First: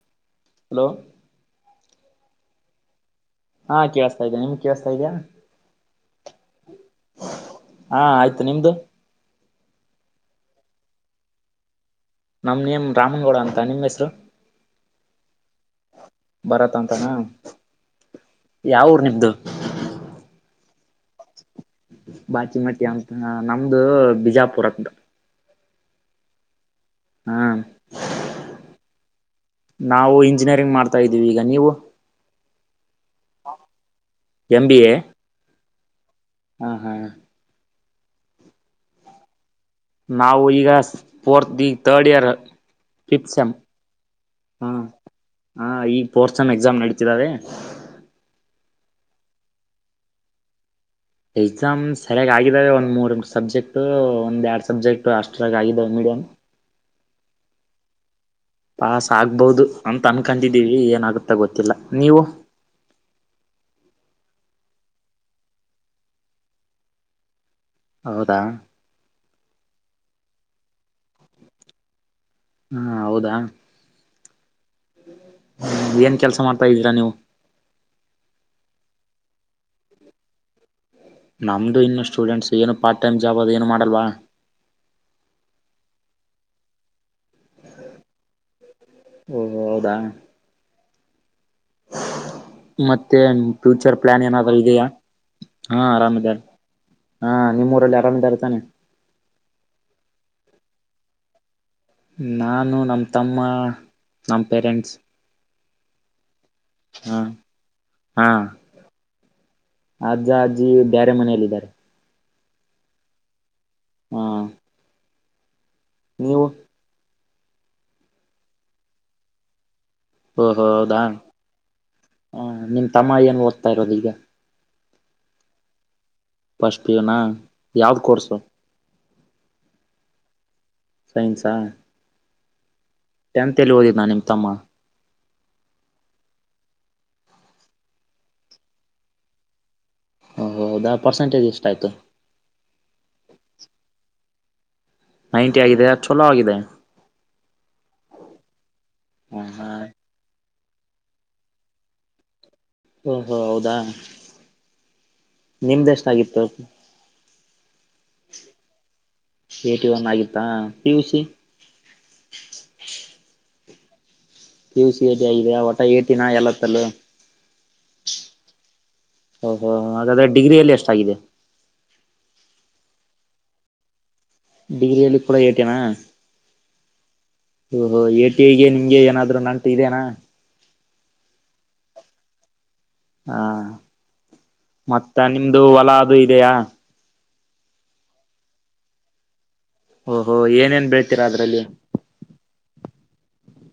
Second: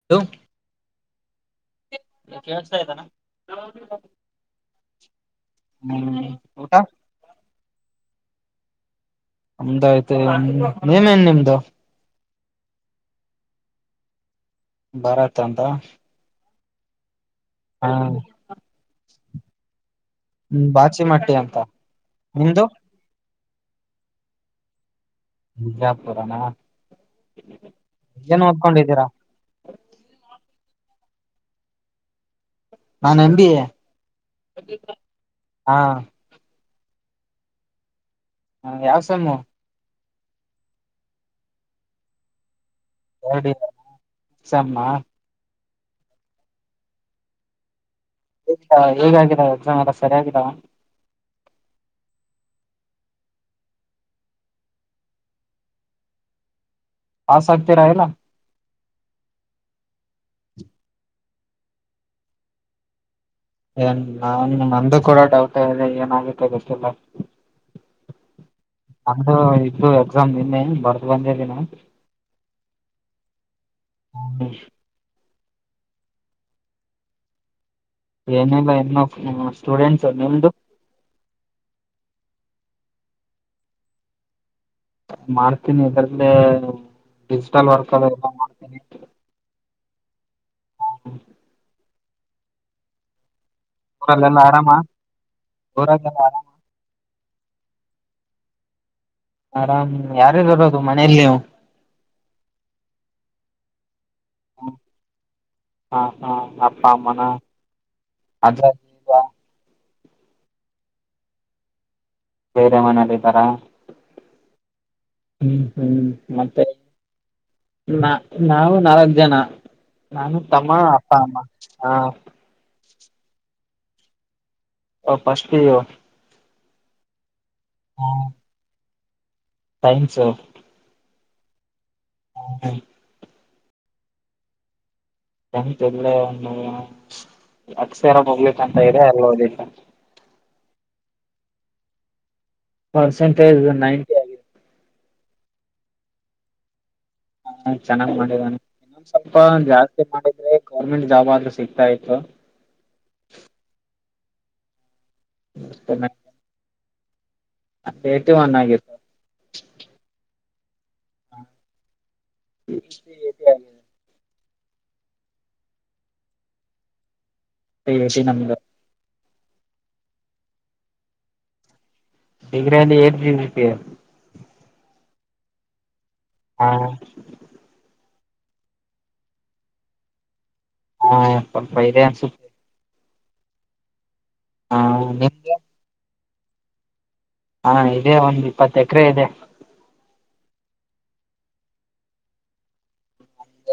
[unintelligible] Hello ಕೇಳ್ತಾ ಇದತಾನ. ಹಾ ಕೇೇಳಸ್ತಾ ಇದೆ ನಿಮಿಗ್ ಕೇೇಳಸ್ತಾ ಇದ್ಯಾ. ಹ್ಮ್ ಊಟ ಹಾ ಆಯ್ತು ನಿಮ್ದು. ನಮ್ದಾಯ್ತ ನೆಮೇನ್ ನಿಮ್ದು. ನಮ್ ನೇಮ್ ರಾಮೆಗೌಡ ಅಂತ ನಿಮ್ಮ್ ಹೆಸ್ರು. ಭರತ್ ಅಂತ ಬರತ್ ಅಂತಾನ ಹ ಯಾವ್ ಊರ್ ನಿಮ್ದು ಹ್ಮ್ ಬಾಕ್ಷಿಮಟ್ಯನ್ ಬಾಚಿಮಟ್ಟಿ ಅಂತ ನಮ್ದು ಬಿಜಾಪುರ್ ಅಂತ. ಬಿಜಾಪುರನಾ ಹಾ ಏನ್ ಓದ್ಕೊಂಡಿದ್ದೀರಾ ನಾವು ಇಂಜಿನಿಯರಿಂಗ್ ಮಾಡ್ತಾ ಇದ್ದೀವಿ ಈಗ ನೀವು. ನಾನ್ ಎಂ ಬಿ ಎ ಹಾ ಹಾ ಹಾ ಹ ಯಾವ್ ಸೆಮ್ಮು ನಾವು ಈಗ ಫೋರ್ತ್ ಈ ಗ್ ತರ್ಡ್ ಇಯರ್. ಫಿಫ್ತ್ ಎರಡ್ ಸೆಮ್ ಎಕ್ಸಾಮ್ ಹ ಈ ಫೋರ್ತ್ ಸೆಮ್ ಎಕ್ಸಾಮ್ ನಡೀತಿದಾವೆ. ಹೇಗ ಹೇಗಿದವ್ ಎಕ್ಸಾಮ್ ಎಲ್ಲ ಸರಿಯಗಿದಾವ. ಎಕ್ಸಾಮ್ ಸರಿಯ ಆಗಿದ್ದಾವೆ ಒಂದು ಮೂರುಂಟು ಸಬ್ಜೆಕ್ಟು ಒಂದ ಎರಡು ಸಬ್ಜೆಕ್ಟು ಅಷ್ಟರಾಗ್ ಆಗಿದ್ದಾ ವ್ ಮೀಡಿಯಮ್ ಪಾಸ್ ಆಗ್ತಿರಾ ಇಲ್ಲ ಪಾಸ್ ಆಗ್ಬೊದು ಅಂತ ಅನ್ಕೊಂಡಿದ್ದೀವಿ ಏನಾಗುತ್ತಾ ಗೊತ್ತಿಲ್ಲ ನೀವು. ಏನ್ ನಾನ್ ನಂದು ಕೂಡ ಡೌಟ್ ಇದೆ ಏನ ಆಗುತ್ತೊ ಗೊತ್ತಿಲ್ಲ ಹೌದಾ ನಂದ ಇದ್ದು ಎಕ್ಸಾಮ್ ನಿನ್ನೆ ಬರ್ದ ಬಂದ್ದಿನ ಹ್ಮ ಹೌದಾ [unintelligible] ಹ್ಮ ಏನ್ ಕೆಲಸ ಮಾಡ್ತಾ ಇದೀರಾ ನೀವು. ಏನಿಲ್ಲ ಇನ್ನ ಸ್ಟೂಡೆಂಟ್ಸ ನಿಮ್ದು. ನಮ್ಮದುು ಇನ್ನು ಸ್ಟೂಡೆಂಟ್ಸ್ ಏನು ಪ್ಟ್ ಟೈಮ್ ಜಾಬ್ ಅದು ಏನು ಮಾಡಲ್ವ. ಮಾಡ್ತೀನಿ ಇದ್ರಲ್ಲಿ ಡಿಜಿಟಲ್ ವರ್ಕ್ ಅದೆಲ್ಲಾ ಅ [unintelligible] ಓ ಹೌದಾ [inaudible] ಮತ್ತೆ ಫ್ಯೂಚರ್ ಪ್ಲಾನ್ ಊರಲ್ಲೆಲ್ಲ ಏನಾದ್ರೂ ಆರಾಮ ಇದ್ಯ ಹಾ ಆರಾಮ್ ಊರಾಗೆಲ್ಲ ಇದೆ ಆರಾಮ ಹಾ ನಿಮ್ಮ ಊರಲ್ಲಿ ಆರಾಮ್ ಇದಾರೆತಾನೆ. ಆರಾಮ್ ಯಾರರ್ ಇರೋದು ಮನೆಯಲ್ಲಿ ನೀವು ನಾನು ನಮ್ಮ ತಮ್ಮ ನಮ್ಮ ಪೇರೆಂಟ್ಸ್ ಹ ಹಾ ಅಪ್ಪ ಹ ಅಮ್ಮಾನ ಹಾ ಅ ಅಜ್ಜ ಅಜ್ಜಿ ಬೇರೆ ಮನೆಯಲ್ಲಿದ್ದಾರೆ ಬೇರೆ ಮನೇಲ್ಲ ಇದ್ದಾರಾ ಹ್ಮ ಹ್ಮ್ ಹ್ಮ್ ಮತ್ತೆ ನಾವು ನಲ್ಕ ಜನ ನಾನು ಓಹೋ ತಮ್ಮ ಹೌದಾ ಅಪ್ಪ ಅಮ್ಮ ಹ ಹ ನಿಮ್ ತಮ್ಮ ಏನ್ ಓದ್ತಾ ಇರೋದು ಈಗ ಅವ first P U first P U ನಾ ಯಾವ್ದು ಕೋರ್ಸು ಸೈನ್ಸ್ ಸೈನ್ಸಾ ಹ್ಮ ಟೆತ್ ಎಲ್ಲಿ ಓದಿದ್ದ ನಿಮ್ಮ ತಮ್ಮ ಇಲ್ಲೇ ಒಂದು ಅಕ್ಷರ ಪಬ್ಲಿಕ್ ಅಂತ ಇದೆ ಅಲ್ಲಿ ಓದಿದು ಓ ಹೌದಾ ಪರ್ಸೆಂಟಜ್ ಎಷ್ಟು ಆಯತು ಪರ್ಸೆಂಟೇಜ್ ನೈನ್ಟಿ ನೈಂಟಿ ಆಗಿದೆ ಚಲೋ ಆಗಾಗಿದೆ ಹಾ ಚೆನ್ನಾಗ್ ಮಾಡಿದಾನೆ ಇನ್ನೊಂದ್ ಸ್ವಲ್ಪ ಹ ಹ ಜಾಸ್ತಿ ಮಾಡಿದ್ರೆ ಗೌರ್ಮೆಂಟ್ ಜಾಬ್ ಆದ್ರೂ ಸಿಗ್ತಾ ಇತ್ತು ಓಹೋ ಹೌದಾ ನಿಮ್ದ ಎಷ್ಟಾಗಿತ್ತು ಎಟಿ ಒನ್ ಆಗಿತ್ತು ಏಟಿ ಒನ್ ಆಗಿತ್ತಾ P U C P U C P U C ಟಿ ಆಗಿದೆ ಒಟ ಏಟಿನ ಎಲ್ಲತ್ತಲ್ಲ ಏಟಿ ನಂದು ಓ ಹೋ ಹಾಗಾದ್ರೆ ಡಿಗ್ರಿಯಲ್ಲಿ ಎಷ್ಟಾಗಿದೆ ಡಿಗ್ರಿ ಅಲ್ಲಿ ಏಟಿ ಡಿಗ್ರಿಯಲ್ಲಿ ಕೂಡ ಏಟೇನಾ ಹಾ ಓಹೋ ಎ ಟಿ ಐಗೆ ನಿಮಗೆ ಏನಾದ್ರು ನಂಟು ಇದೆನಾ ಹಾ ಸ್ವಲ್ಪ ಇದೆ ಅನಿಸುತ್ತೆ ಹಾ ಮತ್ತ ನಿಮ್ದು ಹೊಲ ಅದು ಇದೆಯಾ ಹಾ ಇದೇ ಒಂದ್ ಇಪ್ಪತ್ ಎಕರೆ ಇದೆ ಓಹೋ ಏನೇಏನ್ ಬೆೇಳ್ತೀರಾ ಅದ್ರಲ್ಲಿ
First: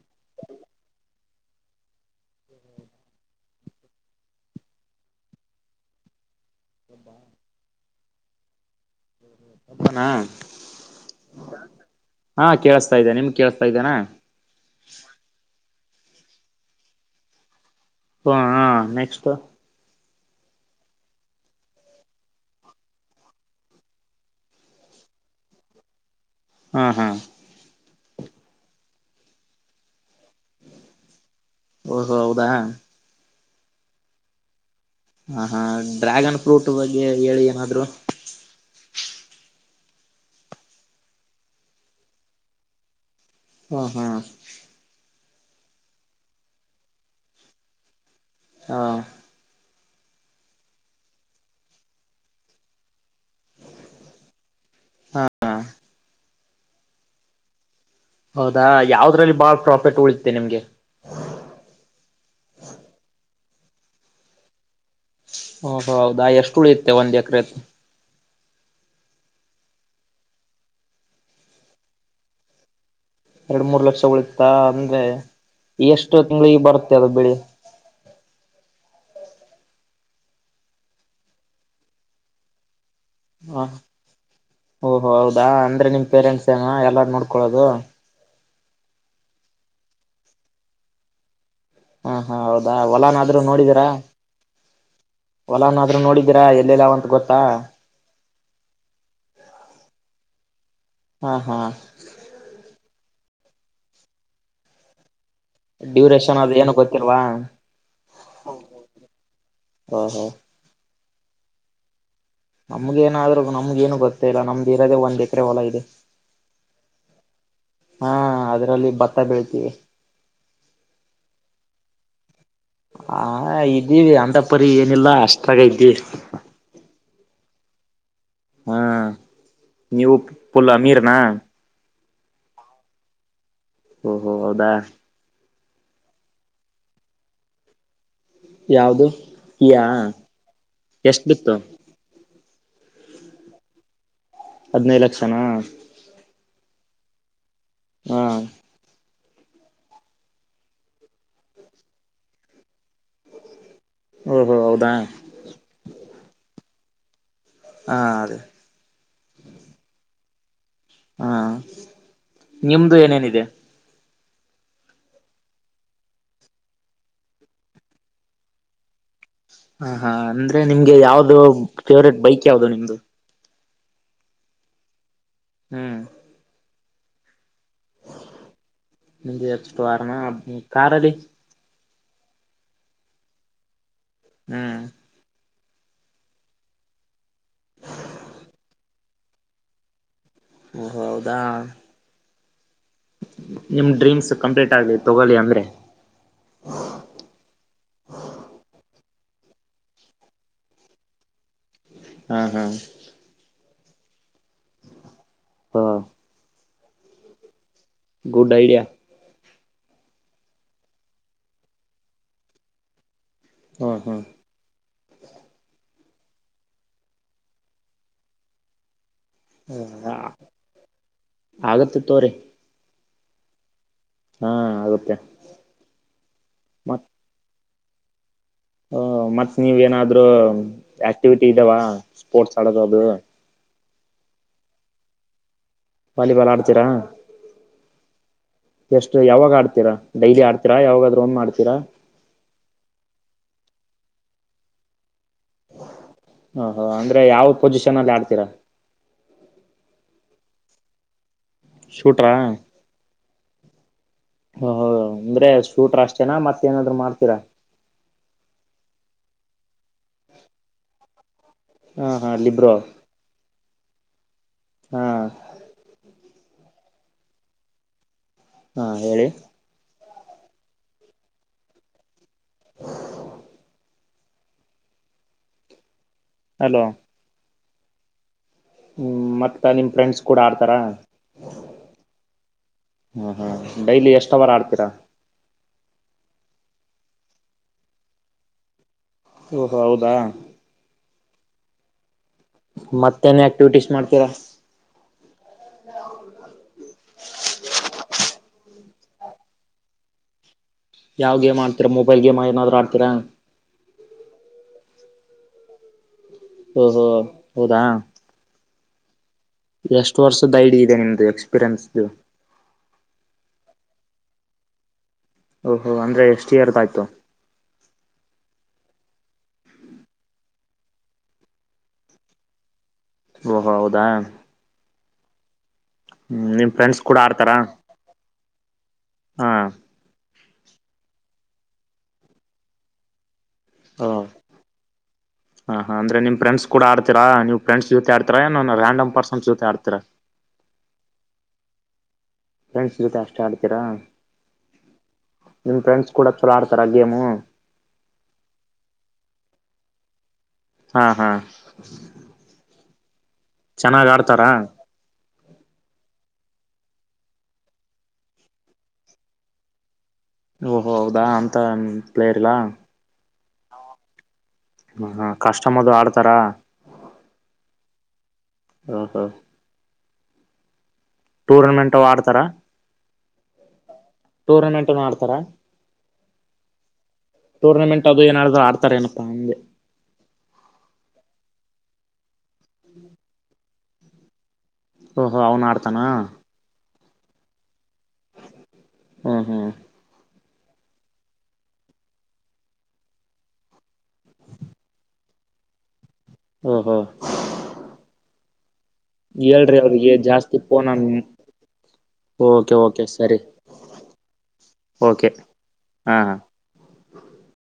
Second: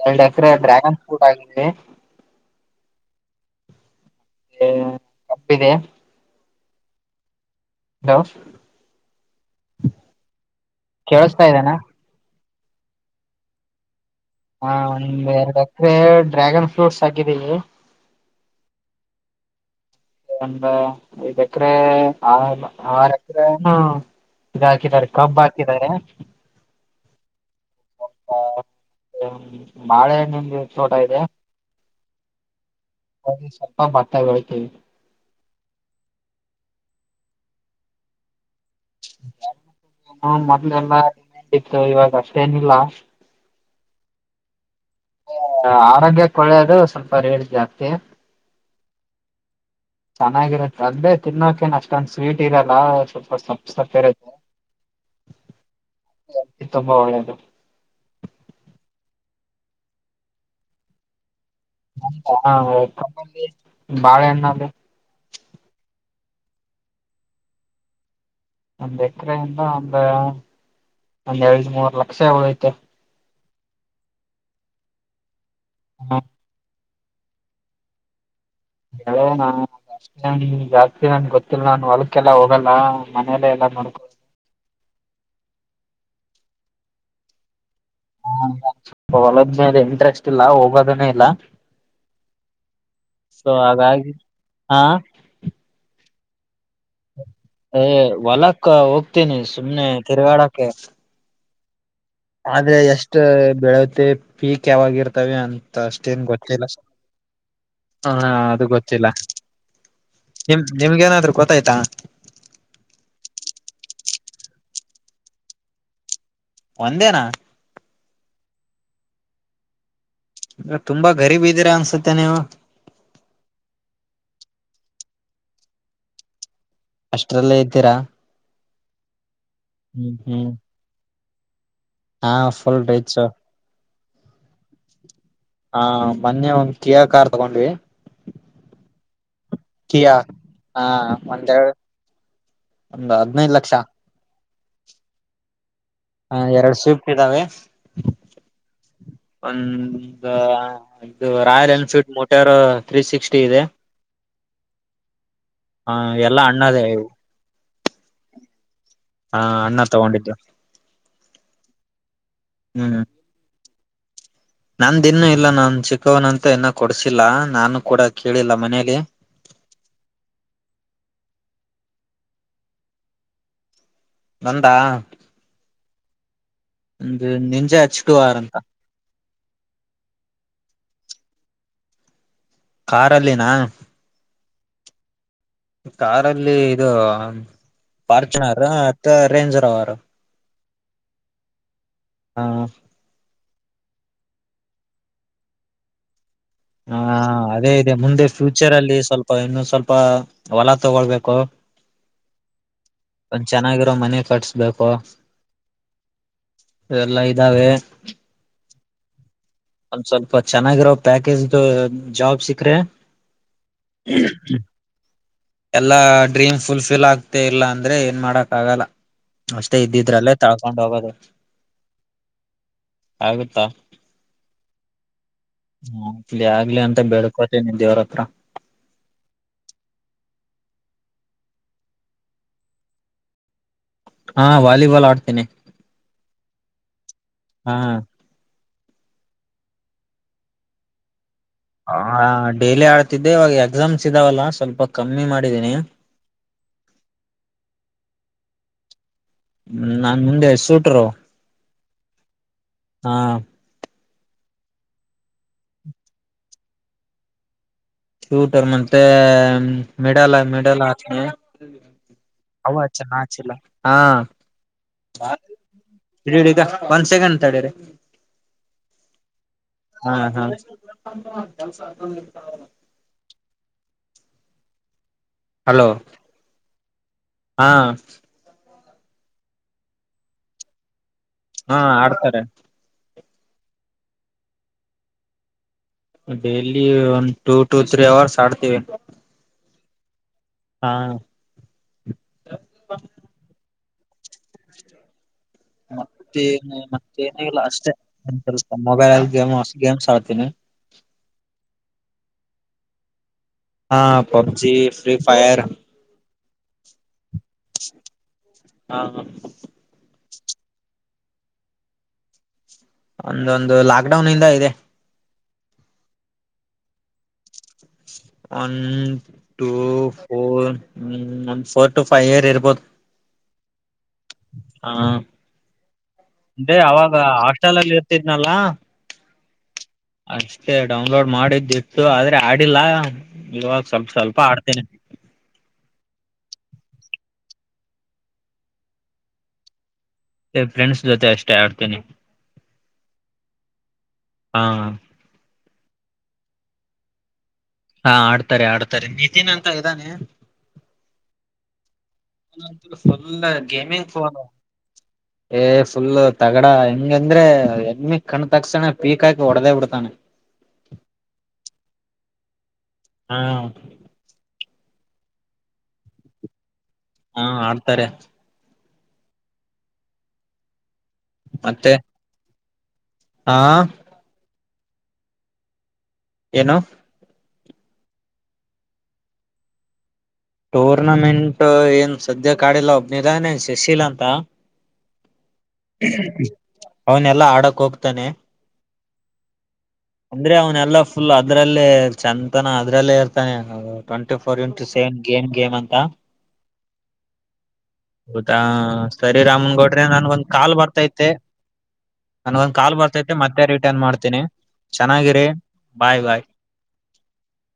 ಎರಡ್ ಎಕರೆ ಡ್ರ್ಯಾಗನ್ ಫ್ರೂಟ್ ಆಗಿದ್ವಿ ಮತ್ತೆ ಕಬ್ಬಿದೆ ಹಲೋ ಕೇಳಿಸ್ತಾ ಇದ್ದೇನಾ ಹಾ ಕೇೇಳಸ್ತಾ ಇದ್ದೇನೆ ನಿಮ್ ಕೇಸ್ತಾ ಇದ್ದೇನಾ ಹಾ ಒಂದ್ ಎರಡು ಅಕರೆ ಡ್ರ್ಯಾಗನ್ ಫ್ರೂಟ್ಸ್ ಹಾಕಿದ್ದೀವಿ ಹ ಹ ನೆಕ್ಸ್ಟ್ ಐದ್ ಎಕರೆ ಆರ ಎಕರೆ ಏನೋ ಇದು ಹಾಕಿದ್ದಾರೆ ಕಬ್ ಹಾಕಿದ್ದಾರೆ ಹಾಂ ಹಾಂ ಬಾಳೆ ಹಣ್ಣಿದು ತೋಟ ಇದೆ ಓಹೋ ಹೌದಾ ಹ ಸ್ವಲ್ಪ ಭತ ಬೆಳಿತೀವಿ ಹ ಹಾ ಡ್ರ್ಯಾಗನ್ ಫ್ರೂಟ್ ಬಗ್ಗೆ ಹೇಳಿ ಏನಾದ್ರು ಮೊದ್ಲೆಲ್ಲಾ ಡಿಮ್ಯಾಂಡ್ ಇತ್ತು ಇವಾಗ ಅಷ್ಟೇ ನಿಲ್ಲ ಹಾ ಹಾ ಆರೋಗ್ಯಕ್ಕೆ ಒಳ್ಳೆಯದು ಸ್ವಲ್ಪ ರೇಟ್ ಜಾಸ್ತಿ. ಹಾ ಚೆನ್ನಾಗಿರುತ್ತೆ [unintelligible] ತಿನ್ನೋಕೇನ್ ಅಷ್ಟೊಂದ ಸ್ವೀಟ್ ಇರಲ್ಲ ಸಪ್ ಸಪ್ಪೆ ಇರುತೆ ಹ ತುಂಬಾ ಒಳ್ಳೇದು ಹೌದಾ ಯಾವದ್ರಲ್ಲಿ ಬಾಳ ಪ್ರಾಫಿಟ್ ಉಳಿತೆ ನಿಮ್ಗೆ ಹಾ ಬಾಳೆಹಣ್ಣಲ್ಲಿ ಹೂ ಹೂ ಹೌದಾ ಎಷ್ಟು ಉಳಿತೆ ಒಂದ್ ಎಕ್ರೆದು ಒಂದ್ ಎಕ್ರೆಯಿಂದ ಒಂದ ಒಂದ್ ಎರಡು ಮೂರ್ ಲಕ್ಷ ಒಗ್ಯತೆ ಎರಡು ಮೂರ್ ಲಕ್ಷ ಉಳಿತಾ ಅಂದ್ರೆ ಎಷ್ಟು ತಿಂಗಳಿಗೆ ಬರುತ್ತೆ ಅದು ಬೆಳಿ [unintelligible] ಜಾಸ್ತಿ ನನ್ಗೆ ಗೊತ್ತಿಲ್ಲ ನಾನು ಹೊಲಕ್ಕೆಲ್ಲಾ ಹೋಗಲ್ಲ ಮನೆಯಲ್ಲ ಎಲ್ಲ ನೋಮಾಡಡ್ಕ ಓಹ್ ಹೌದಾ ಅಂದ್ರೆ ನಿಮ್ ಪೇರೆಂಟ್ಸ್ ಏನ ಎಲ್ಲಾರು ನೋಡ್ಕೊಳ್ಳಳೋದು ಹೋಲುದ್ ಮೇಲೆ ಇಂಟ್ರೆಸ್ಟ್ ಇಲ್ಲ ಹೋಗೋದನು ಇಲ್ಲ. ಹಾ ಹಾ ಹೌದಾ ಹೊಲಾನಾದ್ರೂ ಸೊ ನೋಡಿದೀರಾ ಹಾಗಾಗಿ ಹಾ ಹೊಲನಾದ್ರು ನೋಡಿದ್ದೀರಾ ಎಲ್ಲಲ್ಲಾವಂತ ಗೊತ್ತಾ ಹೆ ಹೊಲಕ್ಕ ಹೋಗ್ತೀನಿ ಸುಮ್ನೆ ತಿರ್ಗಾಡಕ್ಕೆ ಹಾ ಹಾ ಅದೆ ಎಷ್ಟ ಬೆಳತಿ ಪೀಕ್ ಯಾವಾಗ ಇರ್ತವ ಅಂತ ಮತ್ ಅಷ್ಟೇನ್ ಡ್ಯೂರೇಷನ್ ಅದು ಗೊತ್ತಿಲ್ಲ ಏನು ಗೊತ್ತಿಲ್ವಾ ಹ ಅದು ಗೊತ್ತಿಲ್ಲ ಓಹೋ ನಿಮ್ ನಿಮ್ಗೇನಾದರೂ ಗೊತ್ತಾಯ್ತಾ ನಮ್ಗ ಏನಾದ್ರು ನಮ್ಗ ಏನು ಗೊತ್ತೆ ಇಲ್ಲ ನಮ್ದ ಇರೋದೇ ಒಂದ್ ಎಕರೆೆ ಹೊಲ ಇದೆ ಒಂದೇನಾ ಹಾ ಅದರಲ್ಲಿ ಭತ್ತ ಬೆಳ್ತಿವಿ ತುಂಬಾ ಗರೀಬಿ ಇದೀರಾ ಅನ್ಸುತ್ತೆ ನೀವು ಹ ಇದ್ದೀವಿ ಅಂತ ಪರಿ ಏನಿಲ್ಲ ಅಸ್ಟ್ರಾಗ ಇದ್ದ್ವಿ ಅಷ್ಟ್ರಲ್ಲೇ ಇದ್ದೀರಾ ಹಾ ನೀವು ಹ್ಮ್ ಹ್ಮ್ ಪುಲ್ ಅಮೀರ್ನಾ ಹಾ ಫುಲ್ ರಿಚ್ಚು. ಓಹೋ ಹೌದಾ. ಹಾ ಮೊನ್ನೆ ಒಂದ್ ಕಿಯಾ ಕಾರ್ ತಗೊಂಡ್ವಿ. ಯಾವ್ದು ಯಾ ಕಿಯಾ ಹಾ ಎಷ್ಟ್ ಬಿತ್ತು ಒಂದೇ ಒಂದು ಹದ್ನೈದು ಲಕ್ಷ. ಹದ್ನೈದು ಲಕ್ಷನಾ ಹ ಎರಡ್ ಸಿಫ್ಟ್ ಇದ್ದಾವೆ ಹಾ ಒಂದಾ ಇದು Royal Enfield motor three sixty ಇದೆ. ಓಹೋ ಹೌದಾ. ಹ ಎಲ್ಲಾ ಅಣ್ಣದೇ ಇವು. ಹಾ ಅದೇ. ಹಾ ಅಣ್ಣ ತಗೊಂಡಿದ್ದು ಹಾ ನಿಮ್ದು ಏನೇನಿದೆ. ನಂದಿನ್ನು ಇಲ್ಲ ನಾನ್ ಚಿಕ್ಕವನ ಅಂತ ಇನ್ನ ಕೊಡ್ಸಿಲ್ಲ ನಾನು ಕೂಡ ಕೇಳಿಲ್ಲ ಮನೇಲಿ. ಹ ಹಾ ಅಂದ್ರೆ ನಿಮ್ಗೆ ಯಾವ್ದು ಫೇವ್ರೇಟ್ ಬೈಕ್ ಯಾವ್ದು ನಿಮ್ದು. ನಂದಾ ಹ್ಮ್ ನಿಂಜೆ ಹಚ್ಕು ಟು ಆರ್ ಅಂತ. ನಂಜಿ ಹಚ್ಚು ಟು ಆರ್ ನ ಕಾರಲ್ಲಿ. ಕಾರಲ್ಲಿನಾ ಹ್ಮ್ ಕಾರಲ್ಲಿ ಇದು ಫಾರ್ಚುನರ್ ಮತ್ತ ರೇಂಜರ್ ಅವರು ಓ ಹೌದಾ ಹಾ ನಿಮ್ ಡ್ರೀಮ್ಸ್ ಕಂಪ್ಲೀಟ್ ಆಗ್ಲಿ ತಗೋಳ್ಳಿ ಅಂದ್ರೆ ಹಾ ಅದೇ ಇದೆ ಮುಂದೆ ಫ್ಯೂಚರ್ ಅಲ್ಲಿ ಸ್ವಲ್ಪ ಇನ್ನು ಸ್ವಲ್ಪ ಹೊಲ ತಗೊಳ್ಬೇಕು ಹಾ ಹಾ ಒಂದ್ ಚೆನ್ನಾಗಿರೋ ಮನೆ ಕಟ್ಸ್ಬೇಕು ಹಾ ಎಲ್ಲಾ ಇದ್ದಾವೆ ಗುಡ್ ಐಡಿಯಾ ಒಂದ್ ಸ್ವಲ್ಪ ಚೆನ್ನಾಗಿರೋ ಪ್ಯಾಕೇಜ ಜಾಬ್ ಸಿಕ್ಕ್ರಿ ಹ್ಮ್ ಎಲ್ಲಾ ಡ್ರೀಮ್ ಫುಲ್ ಫಿಲ್ ಆಗ್ತ ಇಲ್ಲ ಅಂದ್ರೆ ಏನ್ ಮಾಡಕ್ ಆಗಲ್ಲ ಅಷ್ಟೇ ಹ್ಮ್ ಇದ್ದಿದ್ರಲ್ಲೇ ತಳ್ಕೊಂಡ ಹೋಗೋದು ಆಗತ್ತೆ ತೋರಿ ಆಗುತ್ತಾ ಹಾ ಆಗುತ್ತೆ ಆಗ್ಲಿ ಅಂತ ಬೇಡ್ಕೊ ದೇವ್ರ ಹತ್ರ ಹ ಮತ್ತ ನೀವ ಏನಾದರೂ ಆಕ್ಟಿವಿಟಿ ಇದಾವ ಸ್ಪೋರ್ಟ್ಸ್ ಆಡೋದ ಅದು ಹಾ ವಾಲಿಬಾಲ್ ಆಡ್ತೇನೆ ವಾಲಿಬಾಲ್ ಅಡತೀರಾ ಹಾ ಎಷ್ಟು ಯಾವಾಗ ಆಡ್ತೀರಾ ಡೈಲಿ ಆಡ್ತಿರಾ ಯಾವಾಗಾದರೂ ಒಮ್ಮೆ ಆಡತೀರಾ ಹ ಡೇಲಿ ಆಡ್ತಿದ್ದೆ ಇವಾಗ ಎಕ್ಸಾಮ್ಸ್ ಇದ್ದಾವಲ್ಲ ಸ್ವಲ್ಪ ಕಮ್ಮಿ ಮಾಡಿದ್ದೀನಿ ಹ ಹ ಅಂದ್ರೆ ಯಾವ್ ಪೊಸಿಷನ್ ಅಲ್ಲಿ ಆಡ್ತೀರಾ ಹ್ಮ ನಾನ್ ಮುಂದೆ ಸೂಟರು ಶೂಟರಾ ಹಾ ಹ ಅಂದ್ರೆ ಸೂಟ್ರ ಅಷ್ಟೇನಾ ಮತ್ತ ಏನಾದ್ರು ಮಾಡ್ತೀರಾ ಶೂಟರ್ ಮತ್ತೆ ಮೆಡಲ್ ಮೆಡಲ್ ಹಾಕ್ನ ಹ ಹಾ ಹೌ ಲಿಬ್ರೋ ಅ ಚ ನಾ ಚಿಲ್ಲ ಹಾ ಹಾ ಈಗ ಒಂದ್ ಸೆಕಂಡ್ ತಡರಿ ಹಾ ಹೇಳಿ ಹಾ ಹಾ ಹಲೋ ಹಲೋ ಹಾ ಹ್ಮ್ ಮತ್ತ ನಿಮ್ ಫ್ರೆಂಡ್ಸ್ ಕೂಡ ಆಡ್ತಾರ ಹಾ ಆಡ್ತಾರೆ ಹ್ಮ ಡೈಲಿ ಎಷ್ಟು ಹವರ್ ಹಾಡ್ತೀರಾ ಡೈಲಿ ಒಂದು ಟೂ ಟೂ ತ್ರೀ ಅವರ್ಸ್ ಆಡ್ತೀವಿ ಓಹೋ ಹೌದಾ ಹಾ ಮತ್ತೇನ್ ಆಕ್ಟಿವಿಟೀಸ್ ಮಾಡ್ತೀರಾ ಮತ್ತೆ ಮತ್ತ ಏನಲ್ಲ ಅಷ್ಟೇ ಸ್ವಲ್ಪ ಮೊಬೈಲ್ಲ್ಲಿ ಗೇಮ್ ಗೇಮ್ಸ್ ಆಡ್ತೀನಿ ಯಾವ ಗೇಮ್ ಆಡ್ತೀ ಮೊಬೈಲ್ ಗೇಮ ಏನಾದರು ಆಡತೀರಾ ಪಬ್ಜಿ ಫ್ರೀ ಫೈಯರ್ ಓಹೋ ಹೌದಾ ಹಾ ಹ ಎಷ್ಟು ವರ್ಷದ ಐಡಿ ಇದೆ ನಿಮ್ದು ಎಕ್ಸ್ಪೀರಿಯನ್ಸ್ದು ಒಂದೊಂದು ಲಾಕ್ಡೌನ್ ಇಂದ ಇದೆ ಓಹೋ ಅಂದ್ರೆ ಎಷ್ಟು ಇಯರ್ದ ಆಯ್ತು ಒನ್ ಟೂ ಫೋರ್ ಒಂದು ಫೋರ್ ಟು ಫೈವ್ ಇಯರ್ ಇರ್ಬೋದು.. ಓಹೋ ಹೌದಾ. ಹಾ ಹ್ಮ್ ನಿಮ್ ಲೇ ಫ್ರೆಂಡ್ಸ್ ಆವಾಗ ಕೂಡ ಆಡ್ತಾರಾ ಹಾಸ್ಟೆಲಲ್ಲಿ ಇರ್ತಿದ್ನಲ್ಲ. ಹಾ. ಅಷ್ಟೇ ಡೌನ್ಲೋಡ್ ಮಾಡಿದ್ದಿತ್ತು ಆದ್ರೆ ಹಾಡಿಲ್ಲ ಇವಾಗ ಸ್ವಲ್ಪ ಸ್ವಲ್ಪ ಹಾಡ್ತೇನೆ. ಹಾ ಹಾ ಅಂದ್ರೆ ನಿಮ ಫ್ರಂಡ್ಸ್ ಕೂಡ ಹಾಡ್ತೀರಾ ನೀವ್ ಫ್ರೆಂಡಸ್ ಜೊತೆ ಏನು ರಾಂಡಂ ಪರ್ಸನ್ಸ್ ಜೊತೆ ಹಾಡ್ತರಾ. ಎ ಫ್ರೆಂಡ್ಸ್ ಜೊತೆ ಅಷ್ಟೇ ಹಾಡ್ತಿನಿ. ಫ್ರೆಂಡ್ಸ್ ಜೊತೆ ಅಷ್ಟೇ ಹಾಡ್ತೀರಾ ಹಾ ನಿಮ್ಮ ಫ್ರೆಂಡ್ಸ್ ಕೂಡ ಚುಲೋ ಹಾಡ್ತಾರ ಗೇಮು. ಹಾ ಹಾಡ್ತಾರೆ ಹಾಡ್ತಾರೆ ನಿತಿನ್ ಅಂತ ಇದಾನೆ. ಹಾ ಹಾ. ಫುಲ್ ಚೆನ್ನಾಗ್ ಗೆಮಿಂಗ ಫೋನ್. ಆಡ್ತಾರಾ [inaudible] ಏ ಫುಲ್ ತಗಡಾ ಹೆಂಗ ಅಂದ್ರೆ ಎಮ್ಮಿಗ್ ಕಣ್ ತಕ್ಷಣ ಪೀಕ್ ಹಾಕಿ ಹೊಡದೇ ಬಿಡ್ತಾನೆ. ಓಹೋ ಹೌದಾ ಅಂತ ಪ್ಲೇರ್ಲ್ಲಾ. ಹಾ. ಹ ಹ ಕಷ್ಟಮದು ಹಾಡ್ತಾರಾ. ಹಾ ಹಾಡ್ತಾರೆ. ಹಾ ಹಾ. ಟೂರ್ನಮೆಂಟು ಆಡ್ತಾರಾ. ಆ. ಟೂರ್ನಮೆಂಟ್ನು ಮಾಡ್ತಾರಾ. ಏನು. ಟೂರ್ನಮೆಂಟ್ ಅದು ಏನಾದ್ರು ಆಡ್ತಾರೆ ಏನಪ್ಪಾ ಅಂದೆ. ಟೂರ್ನಮೆಂಟ್ ಏನ್ ಸದ್ಯ ಆಡಿಲ್ಲ ಒಬ್ನಿದಾನೆ ಶಶಿಲ ಅಂತ. ಓಹೋ ಅವನು ಆಡ್ತಾನಾ. ಅವನೆಲ್ಲಾ ಆಡಕ್ ಹೋಗ್ತಾನೆ. ಹ್ಮ ಹ್ಮ್. ಅಂದ್ರೆ ಅವನೆಲ್ಲಾ ಫುಲ್ ಅದ್ರಲ್ಲೇ ಚಂತನ ಅದ್ರಲ್ಲೇ ಇರ್ತಾನೆ. Twenty four into seven game game ಅಂತ. ಹ್ಮ ಹ್ಮ. ಹೌದಾ ಸರಿ ರಾಮನ್ಗೌಡ್ರೆ ಅವ್ರಿಗೆ ನನ್ಗ ಒಂದ್ ಜಾಸ್ತಿ ಕಾಲ್ ಫೋನ್ ಬರ್ತೈತೆ. ಓಕೆ ನನ್ಗೊಂದ್ ಕಾಲ್ ಓಕೆ ಬರ್ತೈತೆ ಸರಿ ಮತ್ತೆ ರಿಟರ್ನ್ ಮಾಡ್ತೀನಿ ಓಕೆ ಚೆನ್ನಾಗಿರಿ ಹಾ ಬಾಯ್ ಹಾ ಬಾಯ್.